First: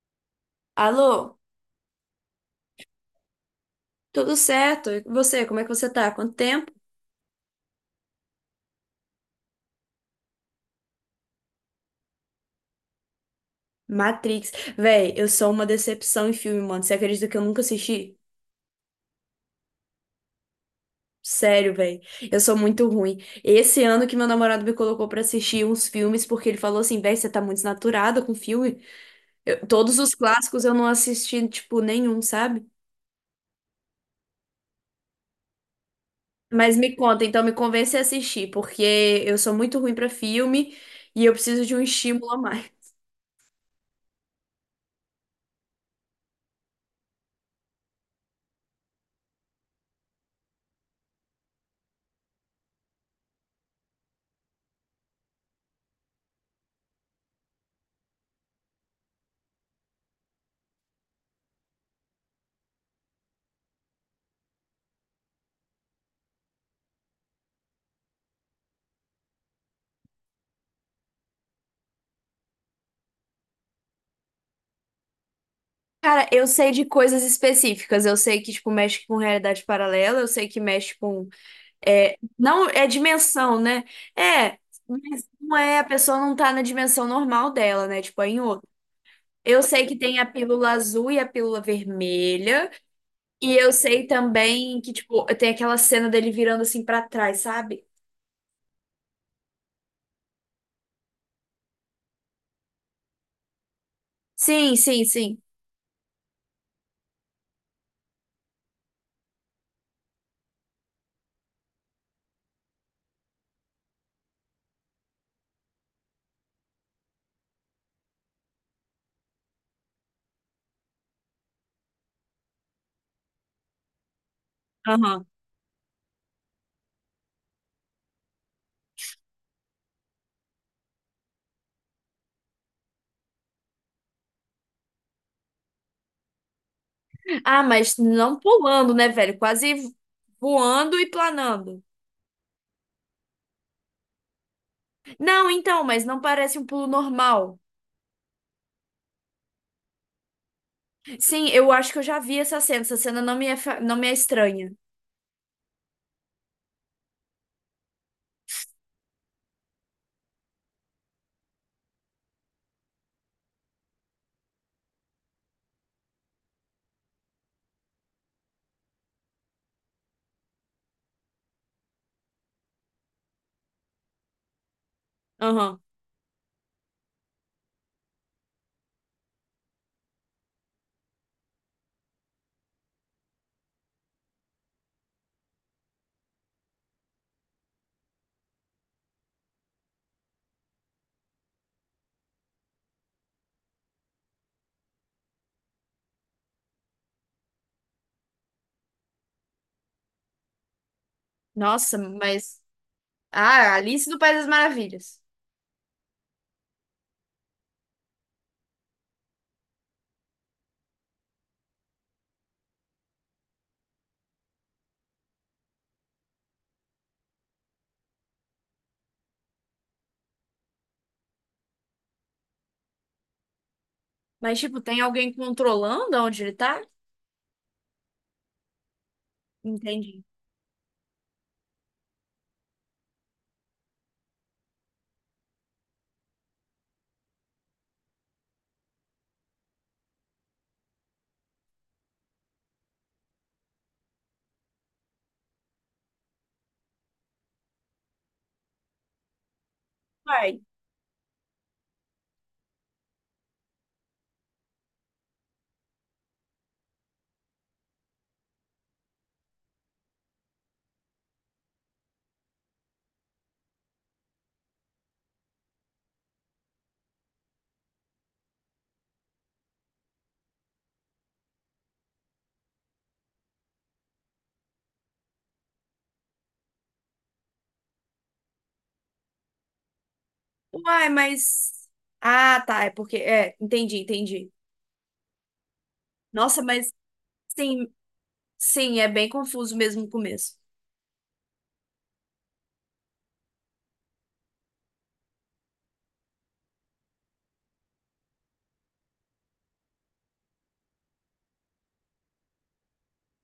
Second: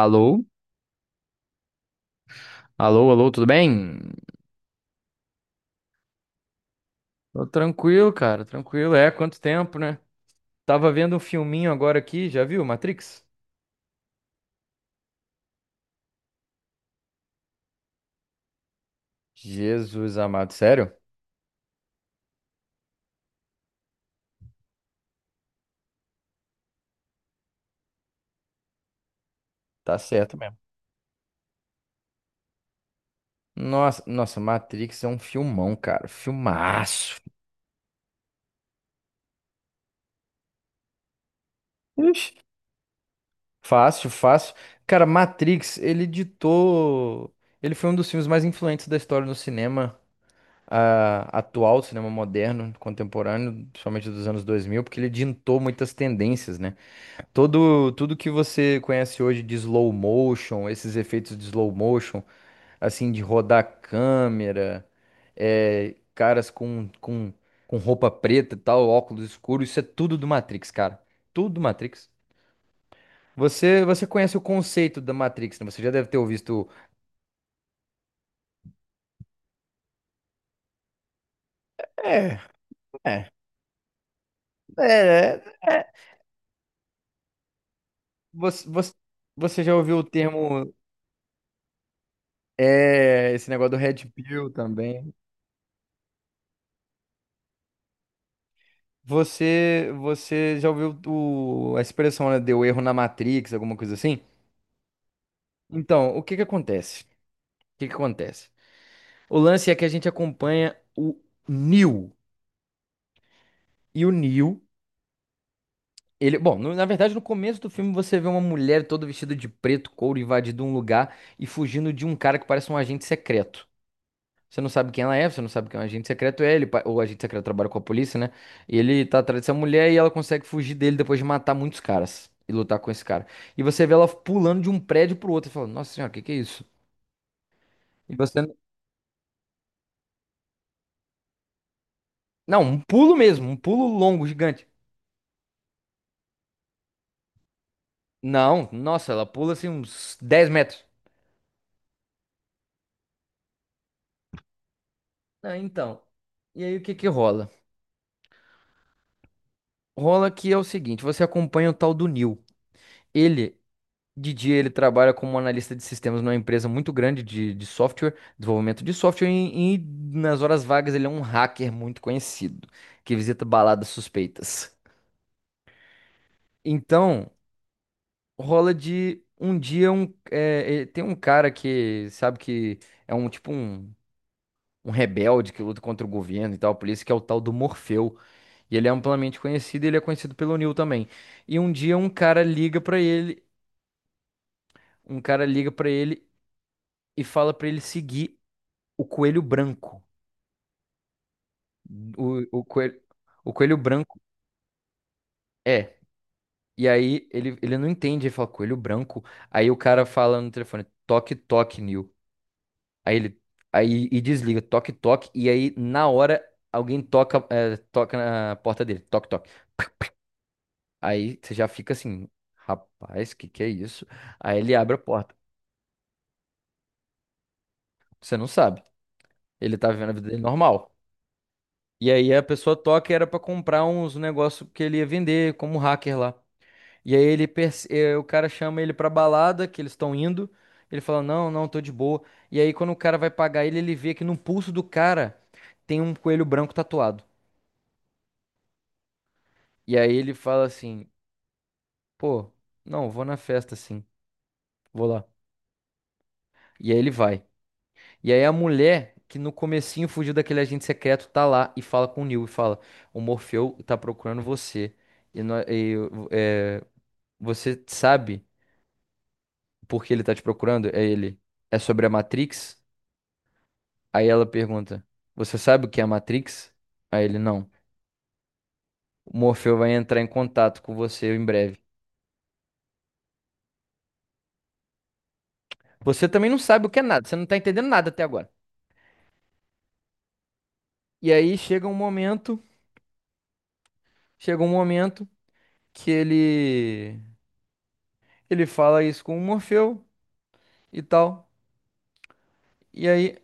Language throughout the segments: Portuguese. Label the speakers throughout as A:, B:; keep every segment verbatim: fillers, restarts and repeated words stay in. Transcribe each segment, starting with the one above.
A: Alô?
B: Alô,
A: Alô, alô, tudo bem?
B: tudo certo? E você, como é que você tá? Quanto tempo?
A: Tô tranquilo, cara, tranquilo. É, quanto tempo, né? Tava vendo um filminho agora aqui, já viu Matrix?
B: Matrix. Véi, eu sou uma decepção em filme, mano. Você acredita que eu nunca assisti?
A: Jesus amado, sério?
B: Sério, véi. Eu sou muito ruim. Esse ano que meu namorado me colocou pra assistir uns filmes, porque ele falou assim, véi, você tá muito desnaturada com filme. Eu-
A: Tá
B: todos os
A: certo mesmo.
B: clássicos eu não assisti, tipo, nenhum, sabe?
A: Nossa, nossa, Matrix é um filmão, cara,
B: Mas me
A: filmaço.
B: conta, então me convence a assistir, porque eu sou muito ruim pra filme e eu preciso de um estímulo
A: Ixi,
B: a mais.
A: fácil, fácil. Cara, Matrix, ele ditou. Ele foi um dos filmes mais influentes da história do cinema ah, atual, cinema moderno, contemporâneo, principalmente dos anos dois mil, porque ele ditou muitas tendências, né? Todo, tudo que você conhece hoje de slow motion, esses efeitos de slow motion, assim, de rodar a câmera, é, caras com, com, com roupa preta e tal, óculos escuros, isso é tudo do Matrix, cara. Tudo do Matrix. Você, você conhece o conceito da Matrix, né? Você já deve ter
B: Cara, eu
A: ouvido.
B: sei de coisas específicas. Eu sei que, tipo, mexe com realidade paralela. Eu sei que mexe com... É,
A: É,
B: não, é
A: é,
B: dimensão, né? É, mas
A: é,
B: não é... A
A: é.
B: pessoa não tá na dimensão normal dela, né? Tipo, é em outra.
A: Você, você,
B: Eu
A: você já
B: sei que
A: ouviu o
B: tem a pílula
A: termo.
B: azul e a pílula vermelha.
A: É, esse
B: E eu
A: negócio do Red
B: sei
A: Pill
B: também que,
A: também.
B: tipo, tem aquela cena dele virando assim pra trás, sabe?
A: Você, você já ouviu o- a expressão, né? Deu erro na Matrix, alguma coisa assim?
B: Sim, sim, sim.
A: Então, o que que acontece? O que que acontece? O lance é que a gente acompanha o Neo. E o Neo, ele... Bom, no- na verdade, no começo do filme você vê uma mulher toda vestida de preto, couro, invadindo um lugar e fugindo de um cara que parece um agente secreto. Você não sabe quem ela
B: Aham.
A: é, você não sabe quem é um agente secreto é, ele, pa- o agente secreto trabalha com a polícia, né? E ele tá atrás dessa mulher e ela consegue fugir dele depois de matar muitos caras e lutar com esse cara. E você vê ela pulando de um prédio pro outro e fala, nossa senhora, o que que é isso?
B: Ah, mas
A: E
B: não
A: você.
B: pulando, né, velho? Quase voando e planando.
A: Não, um pulo mesmo, um pulo longo, gigante.
B: Não, então, mas não parece um pulo normal.
A: Não, nossa, ela pula assim uns dez metros.
B: Sim, eu acho que eu já vi essa cena. Essa cena não me é, fa- não me é estranha.
A: Ah, então. E aí o que que rola? Rola que é o seguinte, você acompanha o tal do Neil. Ele De dia ele trabalha como analista de sistemas numa empresa muito grande de, de software, desenvolvimento de software, e, e nas horas vagas ele é um hacker muito conhecido, que visita baladas suspeitas.
B: Aham.
A: Então, rola de um dia um, é, é, tem um cara que sabe que é um tipo um, um rebelde que luta contra o governo e tal, por isso que é o tal do Morfeu. E ele é amplamente conhecido, e ele é conhecido pelo Neil também. E um dia um cara liga pra ele, um cara liga para ele e fala pra ele seguir o coelho branco.
B: Nossa,
A: O,
B: mas.
A: o coelho, o
B: Ah,
A: coelho
B: Alice do
A: branco.
B: País das Maravilhas.
A: É. E aí ele, ele não entende, ele fala, coelho branco. Aí o cara fala no telefone, toque, toque, Neil. Aí ele aí, e desliga, toque, toque. E aí, na hora, alguém toca, é, toca na porta dele, toque, toque. Aí você já fica assim, rapaz, que que é isso?
B: Mas,
A: Aí ele
B: tipo,
A: abre a
B: tem alguém
A: porta.
B: controlando onde ele tá?
A: Você não sabe. Ele tá vivendo a
B: Entendi.
A: vida dele normal. E aí a pessoa toca e era pra comprar uns negócio que ele ia vender como hacker lá. E aí ele perce- eh, o cara chama ele pra balada que eles estão indo. Ele fala: "Não, não, tô de boa". E aí quando o cara vai pagar ele, ele vê que no pulso do cara tem um coelho branco tatuado. E aí ele
B: Uai.
A: fala assim: "Pô, não, vou na festa sim. Vou lá". E aí ele vai. E aí a mulher que no comecinho fugiu daquele agente secreto tá lá e fala com o Neo e fala: "O Morfeu tá procurando você. E, nó- e, eh, Você sabe por que ele tá te procurando?" É ele. É sobre a Matrix? Aí ela pergunta: Você sabe o que é a Matrix? Aí ele: Não. O Morfeu vai entrar em contato com
B: Uai,
A: você em
B: mas.
A: breve.
B: Ah, tá. É porque. É, entendi, entendi.
A: Você também não
B: Nossa,
A: sabe o
B: mas
A: que é nada, você não tá
B: sim,
A: entendendo nada até agora.
B: sim, é bem confuso mesmo no começo.
A: E aí chega um momento, chega um momento que ele ele fala isso com o Morfeu e tal. E aí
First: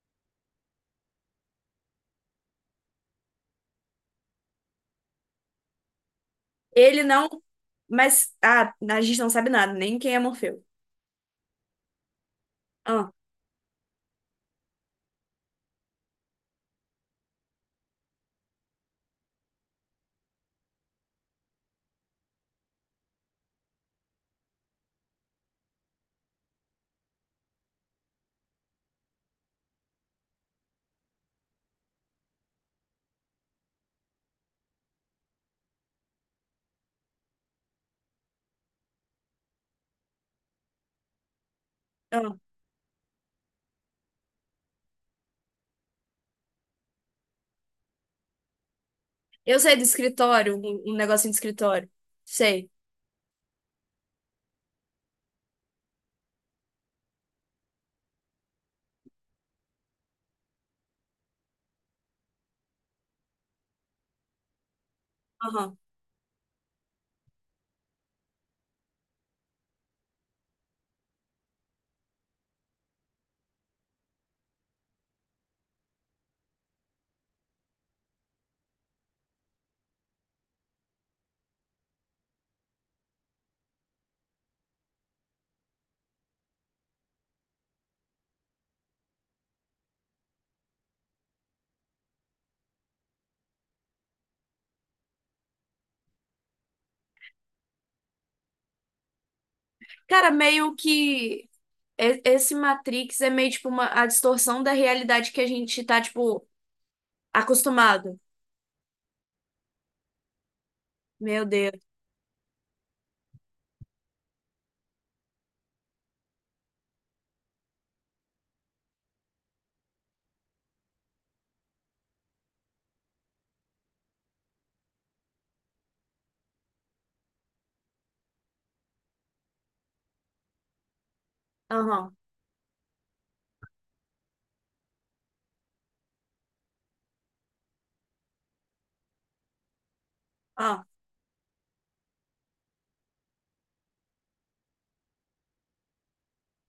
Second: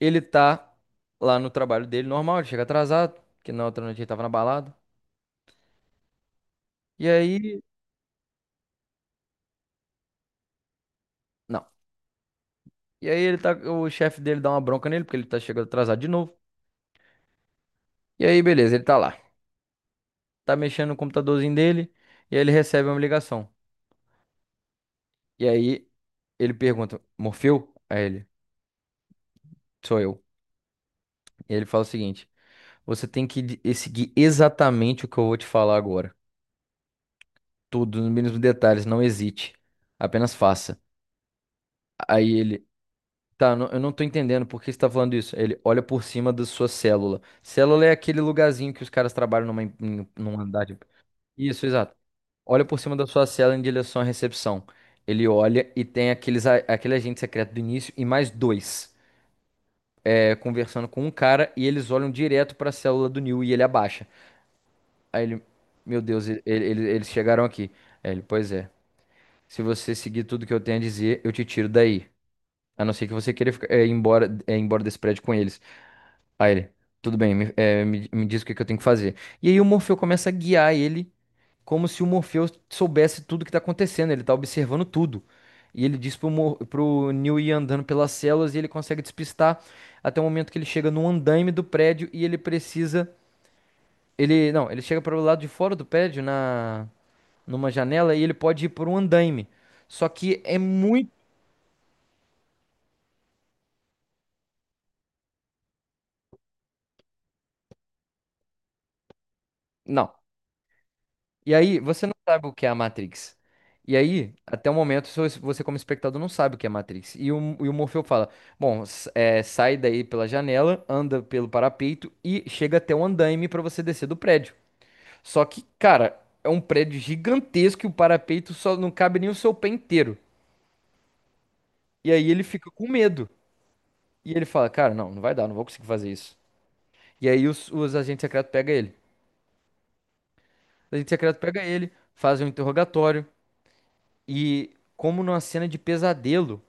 A: ele tá lá no trabalho dele normal, ele chega atrasado, porque na outra noite ele tava na balada.
B: Ele
A: E
B: não.
A: aí,
B: Mas. Ah, a gente não sabe nada, nem quem é Morfeu.
A: não. E
B: Ah,
A: aí ele tá, o chefe dele dá uma bronca nele porque ele tá chegando atrasado de novo. E aí, beleza, ele tá lá. tá mexendo no computadorzinho dele e aí ele recebe uma ligação. E aí ele pergunta: Morfeu? Aí ele: Sou eu. E ele fala o seguinte: Você tem que de- seguir exatamente o que eu vou te falar agora. Tudo, nos mínimos detalhes, não hesite. Apenas faça.
B: ah.
A: Aí ele: Tá, não- eu não tô entendendo por que você tá falando isso. Aí Ele olha por cima da sua célula. Célula é aquele lugarzinho que os caras trabalham
B: Eu
A: numa, em,
B: sei do
A: em- num
B: escritório,
A: andar de.
B: um, um negocinho de
A: Isso,
B: escritório.
A: exato. olha
B: Sei.
A: por cima da sua cela em direção à recepção. Ele olha e tem aqueles, a- aquele agente secreto do início e mais dois é, conversando com um cara e eles olham direto pra célula do Neil e ele abaixa. Aí ele,
B: Aham.
A: meu Deus, ele- ele- ele- eles chegaram aqui. Aí ele, pois é. Se você seguir tudo que eu tenho a dizer, eu te tiro daí. A não ser que você queira ficar, é, ir embora, é, ir embora desse prédio com eles. Aí ele, tudo bem, me, é, me- me diz o que que eu tenho que fazer. E aí o Morfeu começa a guiar ele, como se o Morfeu soubesse tudo que tá acontecendo, ele tá observando tudo. E ele diz pro, Mor pro Neo ir andando pelas celas e ele consegue despistar até o momento que ele chega no andaime do prédio e ele precisa. Ele, não, ele chega para o lado de fora do prédio, na, numa janela, e ele pode ir por um andaime. Só
B: Cara,
A: que é
B: meio
A: muito.
B: que e- esse Matrix é meio tipo uma a distorção da realidade que a gente tá, tipo, acostumado.
A: Não.
B: Meu
A: E aí,
B: Deus.
A: você não sabe o que é a Matrix. E aí, até o momento, so- você como espectador não sabe o que é a Matrix. E o, e o Morfeu fala, bom, s- é, sai daí pela janela, anda pelo parapeito e chega até o andaime pra você descer do prédio. Só que, cara, é um prédio gigantesco e o parapeito só não cabe nem o seu pé inteiro. E
B: Aham.
A: aí ele fica com medo. E ele fala, cara, não, não vai dar, não vou conseguir fazer isso. E aí os, os agentes secretos pegam ele.
B: Ah.
A: Os agentes secretos pegam ele, fazem um interrogatório e, como numa cena de pesadelo...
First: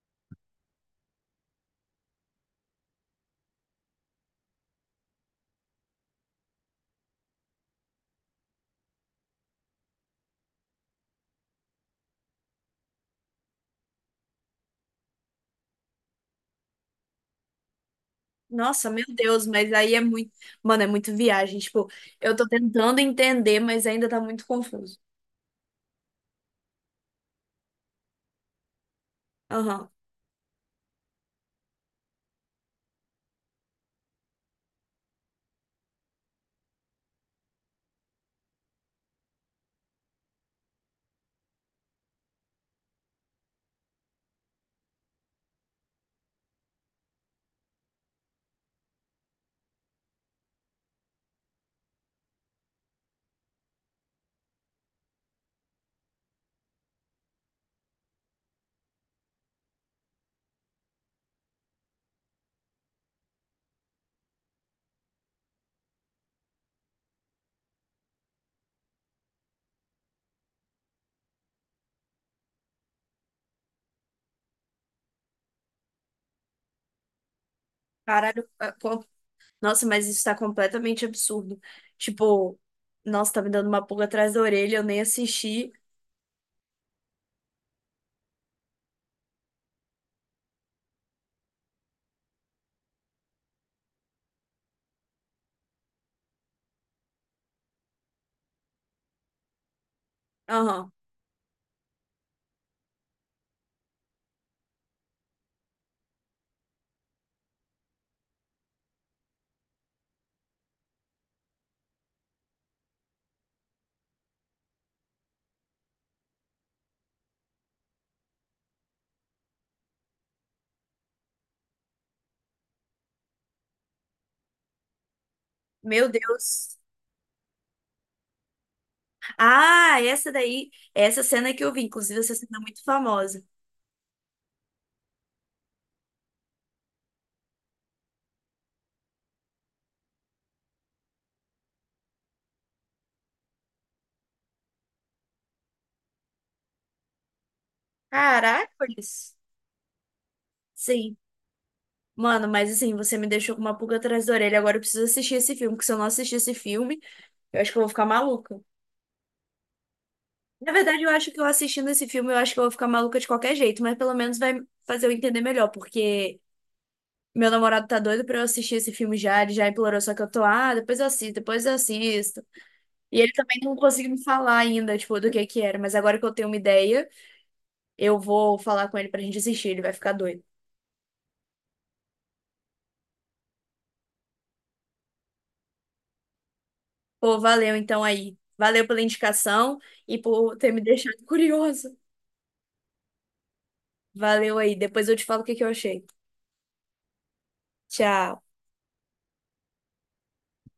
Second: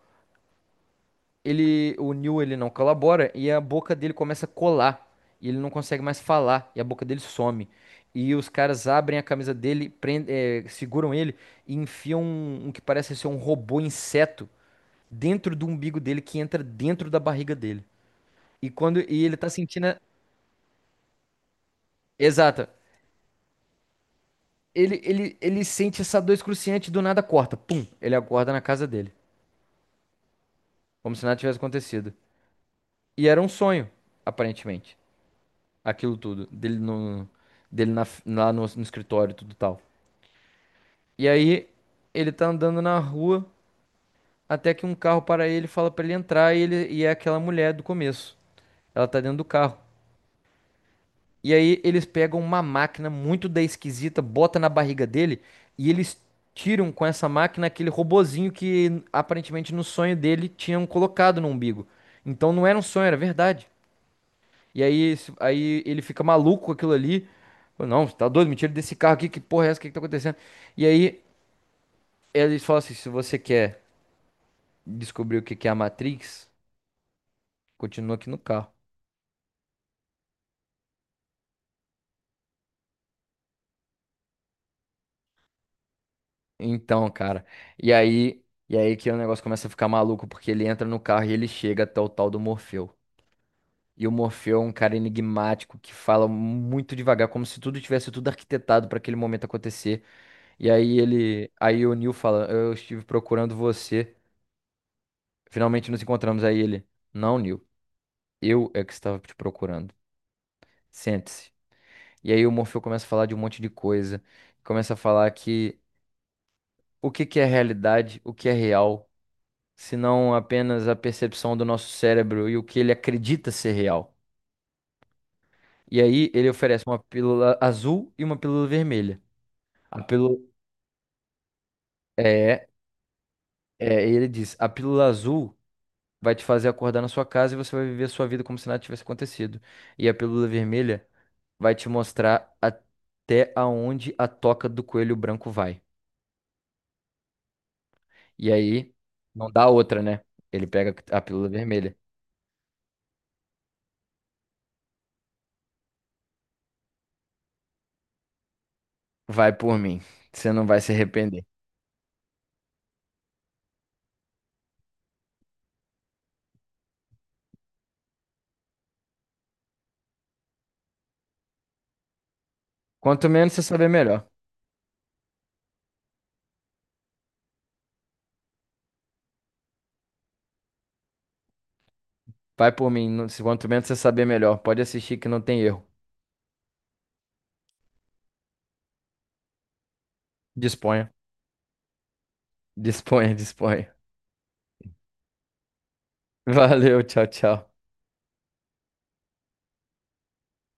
A: ele, o Neil, ele não colabora e a boca dele começa a colar. E ele não consegue mais falar e a boca dele some. E os caras abrem a camisa dele, prende- eh, seguram ele e enfiam um, um que parece ser um robô inseto dentro do umbigo dele que entra dentro da barriga dele. E
B: Nossa,
A: quando
B: meu
A: e ele
B: Deus,
A: tá
B: mas
A: sentindo,
B: aí
A: a-
B: é muito. Mano, é muito viagem. Tipo, eu tô
A: exato.
B: tentando entender, mas ainda tá muito confuso.
A: Ele, ele, ele, sente essa dor excruciante e do nada corta. Pum, ele acorda na casa dele,
B: Aham.
A: como se nada tivesse acontecido. E era um sonho, aparentemente. Aquilo tudo, dele no, dele na, lá no, no escritório, e tudo tal. E aí ele tá andando na rua até que um carro para ele, e fala pra ele entrar e ele e é aquela mulher do começo. Ela tá dentro do carro. E aí eles pegam uma máquina muito da esquisita, bota na barriga dele e eles tiram com essa máquina aquele robozinho que aparentemente no sonho dele tinham colocado no umbigo. Então não era um sonho, era verdade. E aí, esse- aí ele fica maluco com aquilo ali. Fala, não, você tá doido? Me tira desse carro aqui, que porra é essa? O que que tá acontecendo? E aí eles falam assim: se você quer descobrir o que que é a Matrix, continua aqui no
B: Caralho. é,
A: carro.
B: co- Nossa, mas isso tá completamente absurdo. Tipo, nossa, tá me dando uma pulga atrás da orelha, eu nem assisti.
A: Então, cara. E aí, e aí que o negócio começa a ficar maluco, porque ele entra no carro e ele chega até o tal do Morfeu. E o Morfeu é um cara enigmático que fala muito devagar, como se tudo tivesse tudo arquitetado para aquele momento acontecer. E
B: Aham.
A: aí ele, aí o Neo fala, eu estive procurando você. Finalmente nos encontramos. Aí ele, não, Neil, eu é que estava te procurando. Sente-se. E aí o Morfeu começa a falar de um monte de coisa. Começa a falar que o que que é realidade, o que é real, se não apenas a percepção do nosso cérebro e o que ele acredita ser real. E
B: Meu
A: aí ele
B: Deus.
A: oferece uma pílula azul e uma pílula vermelha.
B: Ah,
A: A
B: essa
A: pílula
B: daí, essa cena que eu vi, inclusive essa cena é
A: é,
B: muito famosa.
A: é, ele diz, a pílula azul vai te fazer acordar na sua casa e você vai viver a sua vida como se nada tivesse acontecido. E a pílula vermelha vai te mostrar até aonde a toca do coelho branco vai. E aí,
B: Caracoles.
A: não dá outra, né? Ele pega
B: Sim.
A: a pílula vermelha.
B: Mano, mas assim, você me deixou com uma pulga atrás da orelha. Agora eu preciso assistir esse filme, porque se eu não assistir esse filme, eu acho que eu vou ficar maluca.
A: Vai por mim, você não
B: Na
A: vai se
B: verdade, eu acho que eu
A: arrepender.
B: assistindo esse filme, eu acho que eu vou ficar maluca de qualquer jeito, mas pelo menos vai fazer eu entender melhor, porque meu namorado tá doido pra eu assistir esse filme já, ele já implorou, só que eu tô, ah, depois eu assisto, depois eu assisto. E
A: Quanto
B: ele
A: menos
B: também
A: você
B: não
A: saber,
B: conseguiu me
A: melhor.
B: falar ainda, tipo, do que que era, mas agora que eu tenho uma ideia. Eu vou falar com ele pra gente assistir, ele vai ficar doido.
A: Vai por mim, não- se- quanto menos você saber, melhor. Pode assistir que não tem erro.
B: Pô, valeu então aí. Valeu pela indicação e por ter me
A: Disponha,
B: deixado curiosa.
A: disponha, disponha.
B: Valeu aí. Depois eu te falo o que que eu achei.
A: Valeu, tchau, tchau.
B: Tchau.